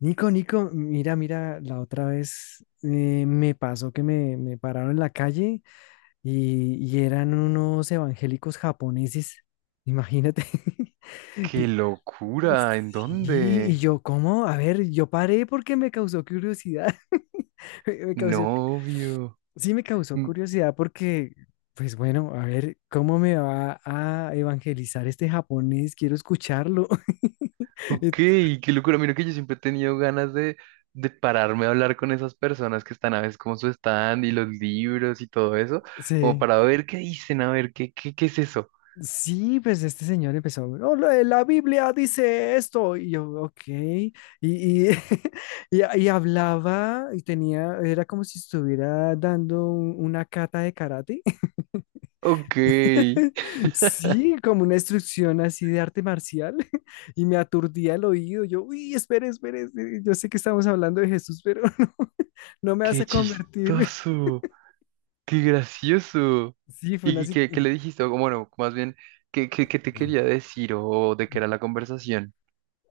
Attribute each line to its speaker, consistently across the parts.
Speaker 1: Nico, Nico, mira, mira, la otra vez me pasó que me pararon en la calle y eran unos evangélicos japoneses, imagínate.
Speaker 2: ¡Qué locura! ¿En
Speaker 1: Sí, y
Speaker 2: dónde?
Speaker 1: yo, ¿cómo? A ver, yo paré porque me causó curiosidad. Me causó,
Speaker 2: Novio.
Speaker 1: sí me causó
Speaker 2: Mm.
Speaker 1: curiosidad porque, pues bueno, a ver, ¿cómo me va a evangelizar este japonés? Quiero escucharlo.
Speaker 2: Ok,
Speaker 1: Ent-
Speaker 2: qué locura. Mira que yo siempre he tenido ganas de pararme a hablar con esas personas que están a veces como su stand y los libros y todo eso, como
Speaker 1: Sí.
Speaker 2: para ver qué dicen, a ver qué es eso.
Speaker 1: Sí, pues este señor empezó, "Oh, la, la Biblia dice esto", y yo, ok, y, y hablaba y tenía, era como si estuviera dando una cata de karate,
Speaker 2: Ok,
Speaker 1: sí, como una instrucción así de arte marcial. Y me aturdía el oído, yo, uy, espere, espere, espere, yo sé que estamos hablando de Jesús, pero no, no me vas
Speaker 2: qué
Speaker 1: a convertir.
Speaker 2: chistoso, qué gracioso.
Speaker 1: Sí, fue
Speaker 2: ¿Y,
Speaker 1: una
Speaker 2: y qué, qué
Speaker 1: situación.
Speaker 2: le dijiste? O bueno, más bien, ¿ qué te quería decir o de qué era la conversación?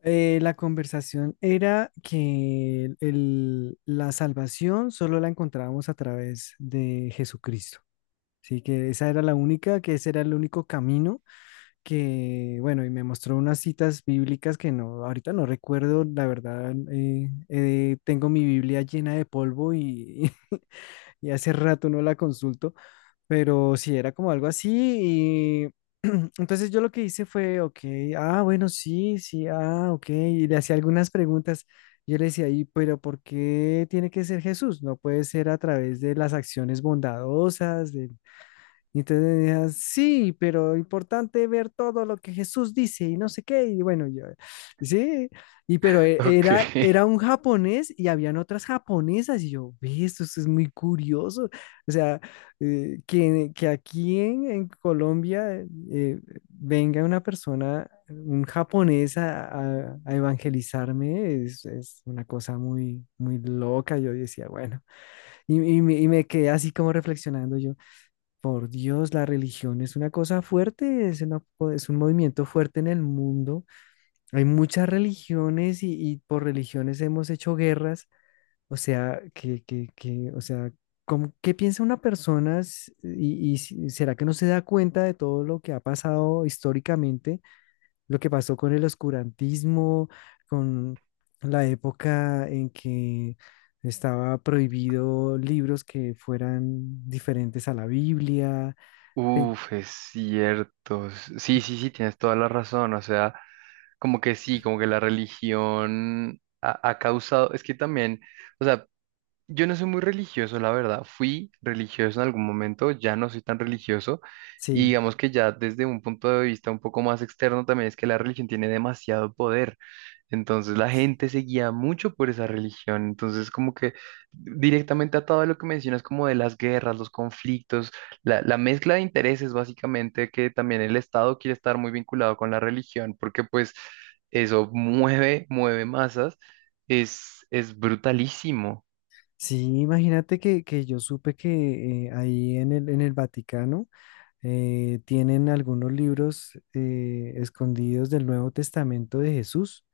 Speaker 1: La conversación era que la salvación solo la encontrábamos a través de Jesucristo. Así que esa era la única, que ese era el único camino que, bueno, y me mostró unas citas bíblicas que no, ahorita no recuerdo, la verdad, tengo mi Biblia llena de polvo y y hace rato no la consulto, pero sí, era como algo así. Y entonces yo lo que hice fue, ok, ah, bueno, sí, sí, ah, ok, y le hacía algunas preguntas. Yo le decía, ¿y pero por qué tiene que ser Jesús? No puede ser a través de las acciones bondadosas, de... Y entonces decía sí, pero importante ver todo lo que Jesús dice y no sé qué. Y bueno, yo, sí, y pero
Speaker 2: Ok.
Speaker 1: era, era un japonés y habían otras japonesas. Y yo, ve, esto es muy curioso. O sea, que aquí en Colombia eh, venga una persona, un japonés a, a evangelizarme, es una cosa muy, muy loca. Yo decía, bueno, y me quedé así como reflexionando yo. Por Dios, la religión es una cosa fuerte, es, una es un movimiento fuerte en el mundo. Hay muchas religiones y por religiones hemos hecho guerras. O sea, o sea, ¿qué piensa una persona será que no se da cuenta de todo lo que ha pasado históricamente? Lo que pasó con el oscurantismo, con la época en que estaba prohibido libros que fueran diferentes a la Biblia.
Speaker 2: Uf, es cierto. Sí, tienes toda la razón. O sea, como que sí, como que la religión ha causado, es que también, o sea, yo no soy muy religioso, la verdad. Fui religioso en algún momento, ya no soy tan religioso. Y
Speaker 1: Sí,
Speaker 2: digamos que ya desde un punto de vista un poco más externo también es que la religión tiene demasiado poder. Entonces la gente se guía mucho por esa religión. Entonces como que directamente atado a lo que mencionas como de las guerras, los conflictos, la mezcla de intereses básicamente que también el Estado quiere estar muy vinculado con la religión porque pues eso mueve masas. Es brutalísimo.
Speaker 1: sí, imagínate que yo supe que ahí en en el Vaticano tienen algunos libros escondidos del Nuevo Testamento de Jesús.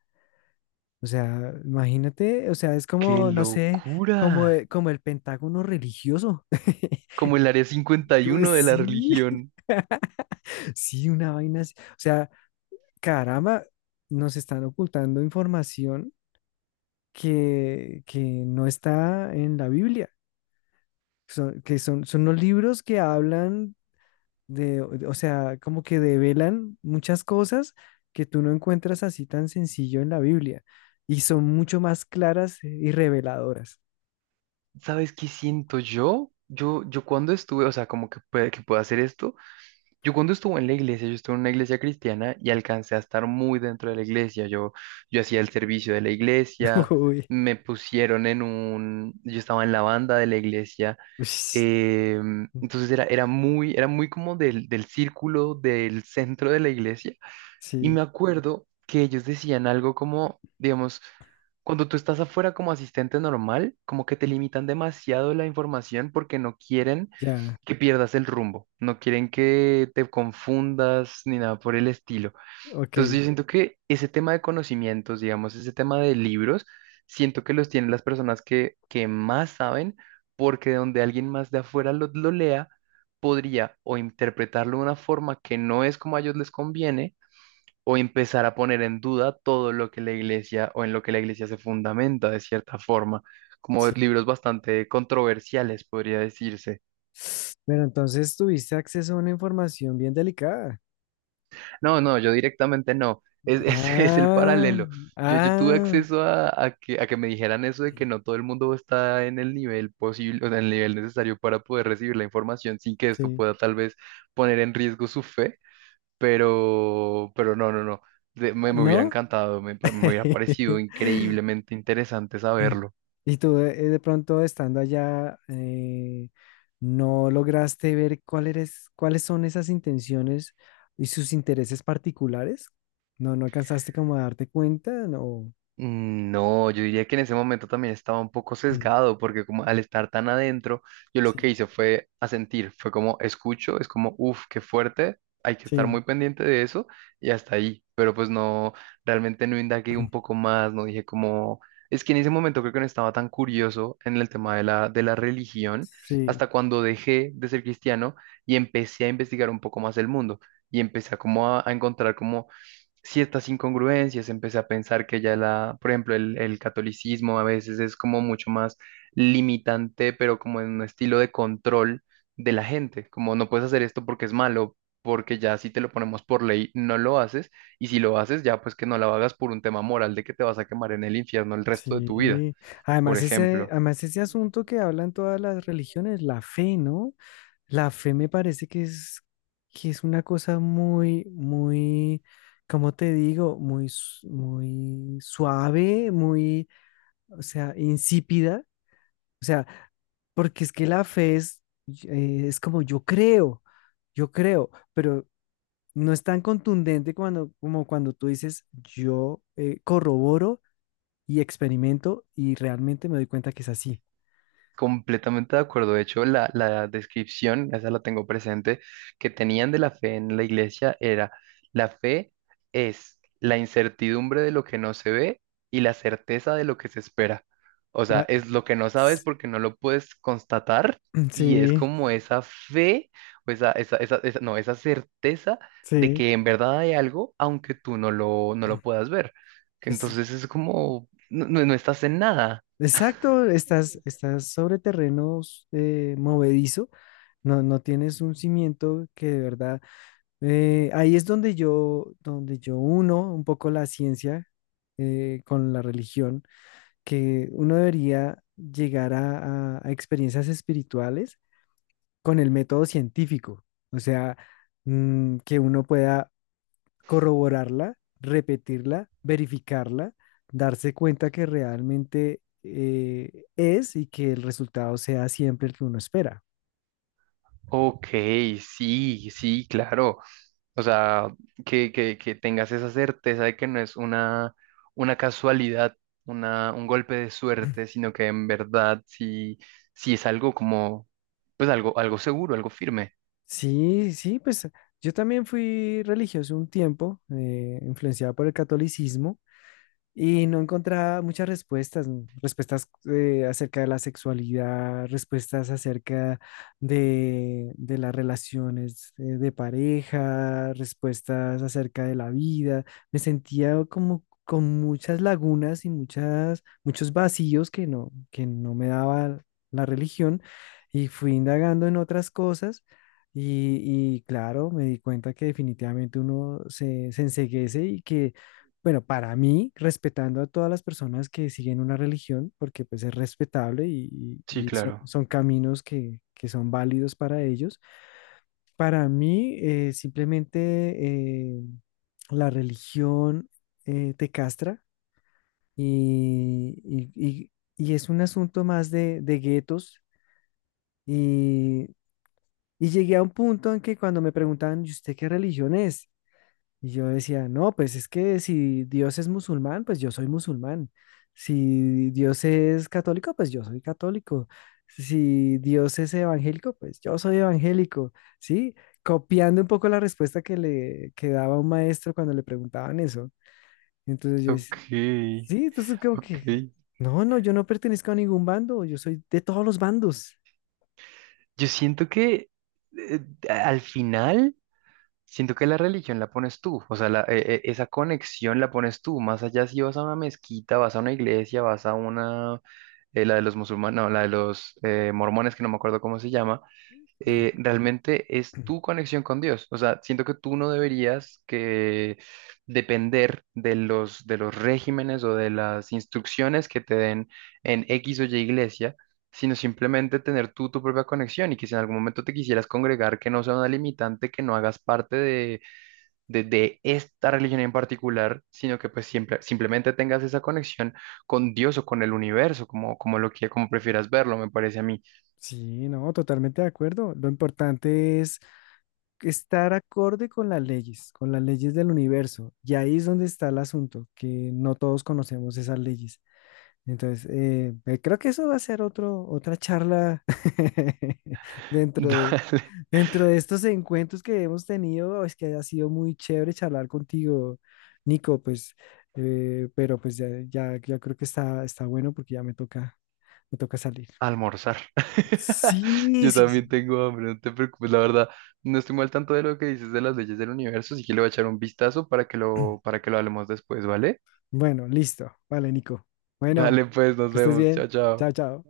Speaker 1: O sea, imagínate, o sea, es
Speaker 2: ¡Qué
Speaker 1: como, no sé, como,
Speaker 2: locura!
Speaker 1: como el Pentágono religioso.
Speaker 2: Como el área
Speaker 1: Como,
Speaker 2: 51 de la
Speaker 1: sí,
Speaker 2: religión.
Speaker 1: sí, una vaina así. O sea, caramba, nos están ocultando información que no está en la Biblia. Son, que son, son los libros que hablan de, o sea, como que develan muchas cosas que tú no encuentras así tan sencillo en la Biblia y son mucho más claras y reveladoras.
Speaker 2: ¿Sabes qué siento yo? Yo cuando estuve, o sea, como que, que puedo hacer esto. Yo cuando estuve en la iglesia, yo estuve en una iglesia cristiana y alcancé a estar muy dentro de la iglesia. Yo hacía el servicio de la iglesia,
Speaker 1: Uy,
Speaker 2: me pusieron en un, yo estaba en la banda de la iglesia.
Speaker 1: ush,
Speaker 2: Entonces era, era muy como del círculo, del centro de la iglesia. Y
Speaker 1: sí,
Speaker 2: me acuerdo que ellos decían algo como, digamos, cuando tú estás afuera como asistente normal, como que te limitan demasiado la información porque no quieren
Speaker 1: ya,
Speaker 2: que pierdas el rumbo, no quieren que te confundas ni nada por el estilo.
Speaker 1: ok,
Speaker 2: Entonces yo siento que ese tema de conocimientos, digamos, ese tema de libros, siento que los tienen las personas que más saben, porque de donde alguien más de afuera lo lea, podría o interpretarlo de una forma que no es como a ellos les conviene, o empezar a poner en duda todo lo que la iglesia o en lo que la iglesia se fundamenta de cierta forma, como
Speaker 1: sí.
Speaker 2: libros bastante controversiales, podría decirse.
Speaker 1: Pero entonces tuviste acceso a una información bien delicada.
Speaker 2: No, no, yo directamente no. Es el
Speaker 1: Ah,
Speaker 2: paralelo. Yo tuve
Speaker 1: ah,
Speaker 2: acceso a, a que me dijeran eso de que no todo el mundo está en el nivel posible, o sea, en el nivel necesario para poder recibir la información sin que esto
Speaker 1: sí.
Speaker 2: pueda tal vez poner en riesgo su fe, pero, pero no. Me hubiera
Speaker 1: ¿No?
Speaker 2: encantado, me hubiera parecido increíblemente interesante saberlo.
Speaker 1: Y tú de pronto estando allá, no lograste ver cuáles son esas intenciones y sus intereses particulares. No, no alcanzaste como a darte cuenta, no.
Speaker 2: Mm, no, yo diría que en ese momento también estaba un poco sesgado, porque como al estar tan adentro, yo lo que
Speaker 1: Sí,
Speaker 2: hice fue asentir, fue como escucho, es como, uff, qué fuerte, hay que estar
Speaker 1: sí,
Speaker 2: muy pendiente de eso y hasta ahí, pero pues no, realmente no indagué un poco más, no dije como, es que en ese momento creo que no estaba tan curioso en el tema de de la religión,
Speaker 1: sí.
Speaker 2: hasta cuando dejé de ser cristiano y empecé a investigar un poco más el mundo y empecé a como a encontrar como ciertas incongruencias, empecé a pensar que ya la, por ejemplo, el catolicismo a veces es como mucho más limitante, pero como en un estilo de control de la gente, como no puedes hacer esto porque es malo, porque ya si te lo ponemos por ley no lo haces, y si lo haces ya pues que no lo hagas por un tema moral de que te vas a quemar en el infierno el resto de tu vida,
Speaker 1: Sí,
Speaker 2: por ejemplo.
Speaker 1: además ese asunto que hablan todas las religiones, la fe, ¿no? La fe me parece que es una cosa muy, muy, ¿cómo te digo? Muy, muy suave, muy, o sea, insípida. O sea, porque es que la fe es como yo creo, pero no es tan contundente como cuando tú dices yo corroboro y experimento y realmente me doy cuenta que es así.
Speaker 2: Completamente de acuerdo. De hecho, la descripción, esa la tengo presente, que tenían de la fe en la iglesia era, la fe es la incertidumbre de lo que no se ve y la certeza de lo que se espera. O sea,
Speaker 1: Ma-
Speaker 2: es lo que no sabes porque no lo puedes constatar y es
Speaker 1: Sí,
Speaker 2: como esa fe, o no, esa certeza de
Speaker 1: sí.
Speaker 2: que en verdad hay algo, aunque tú no lo puedas ver. Que
Speaker 1: Es-
Speaker 2: entonces es como, no, no estás en nada.
Speaker 1: exacto, estás, estás sobre terrenos movedizo, no, no tienes un cimiento que de verdad, ahí es donde yo uno un poco la ciencia con la religión, que uno debería llegar a, a experiencias espirituales con el método científico, o sea, mm, que uno pueda corroborarla, repetirla, verificarla, darse cuenta que realmente es y que el resultado sea siempre el que uno espera.
Speaker 2: Ok, sí, sí, claro. O sea, que tengas esa certeza de que no es una casualidad, un golpe de suerte, sino que en verdad sí es algo como, pues algo, algo seguro, algo firme.
Speaker 1: Sí, sí, pues yo también fui religioso un tiempo, influenciado por el catolicismo. Y no encontraba muchas respuestas, mm, respuestas acerca de la sexualidad, respuestas acerca de las relaciones de pareja, respuestas acerca de la vida. Me sentía como con muchas lagunas y muchas, muchos vacíos que no me daba la religión y fui indagando en otras cosas. Y claro, me di cuenta que definitivamente uno se, se enceguece y que bueno, para mí, respetando a todas las personas que siguen una religión, porque pues es respetable y,
Speaker 2: Sí,
Speaker 1: y son,
Speaker 2: claro.
Speaker 1: son caminos que son válidos para ellos, para mí simplemente eh, la religión te castra y, y es un asunto más de guetos y, y llegué a un punto en que cuando me preguntaban, ¿y usted qué religión es? Y yo decía, no, pues es que si Dios es musulmán, pues yo soy musulmán. Si Dios es católico, pues yo soy católico. Si Dios es evangélico, pues yo soy evangélico. ¿Sí? Copiando un poco la respuesta que le que daba un maestro cuando le preguntaban eso. Entonces yo decía,
Speaker 2: Ok,
Speaker 1: sí, entonces como
Speaker 2: ok.
Speaker 1: que, no, no, yo no pertenezco a ningún bando, yo soy de todos los bandos.
Speaker 2: Yo siento que eh, al final. Siento que la religión la pones tú, o sea, esa conexión la pones tú, más allá si vas a una mezquita, vas a una iglesia, vas a una, la de los musulmanes, no, la de los mormones, que no me acuerdo cómo se llama,
Speaker 1: Ah,
Speaker 2: realmente es tu conexión con Dios. O sea, siento que tú no deberías que depender de de los regímenes o de las instrucciones que te den en X o Y iglesia, sino simplemente tener tú tu propia conexión y que si en algún momento te quisieras congregar, que no sea una limitante, que no hagas parte de esta religión en particular, sino que pues siempre, simplemente tengas esa conexión con Dios o con el universo, como, como lo que, como prefieras verlo, me parece a mí.
Speaker 1: sí, no, totalmente de acuerdo. Lo importante es estar acorde con las leyes del universo. Y ahí es donde está el asunto, que no todos conocemos esas leyes. Entonces, creo que eso va a ser otro, otra charla dentro de,
Speaker 2: Dale.
Speaker 1: dentro de estos encuentros que hemos tenido. Es que ha sido muy chévere charlar contigo, Nico, pues, pero pues ya creo que está, está bueno porque ya me toca salir.
Speaker 2: Almorzar.
Speaker 1: Sí,
Speaker 2: Yo
Speaker 1: sí, sí.
Speaker 2: también tengo hambre, no te preocupes, la verdad. No estoy mal tanto de lo que dices de las leyes del universo, así que le voy a echar un vistazo para que para que lo hablemos después, ¿vale?
Speaker 1: Bueno, listo. Vale, Nico. Bueno,
Speaker 2: Dale pues, nos
Speaker 1: que estés
Speaker 2: vemos. Chao,
Speaker 1: bien.
Speaker 2: chao.
Speaker 1: Chao, chao.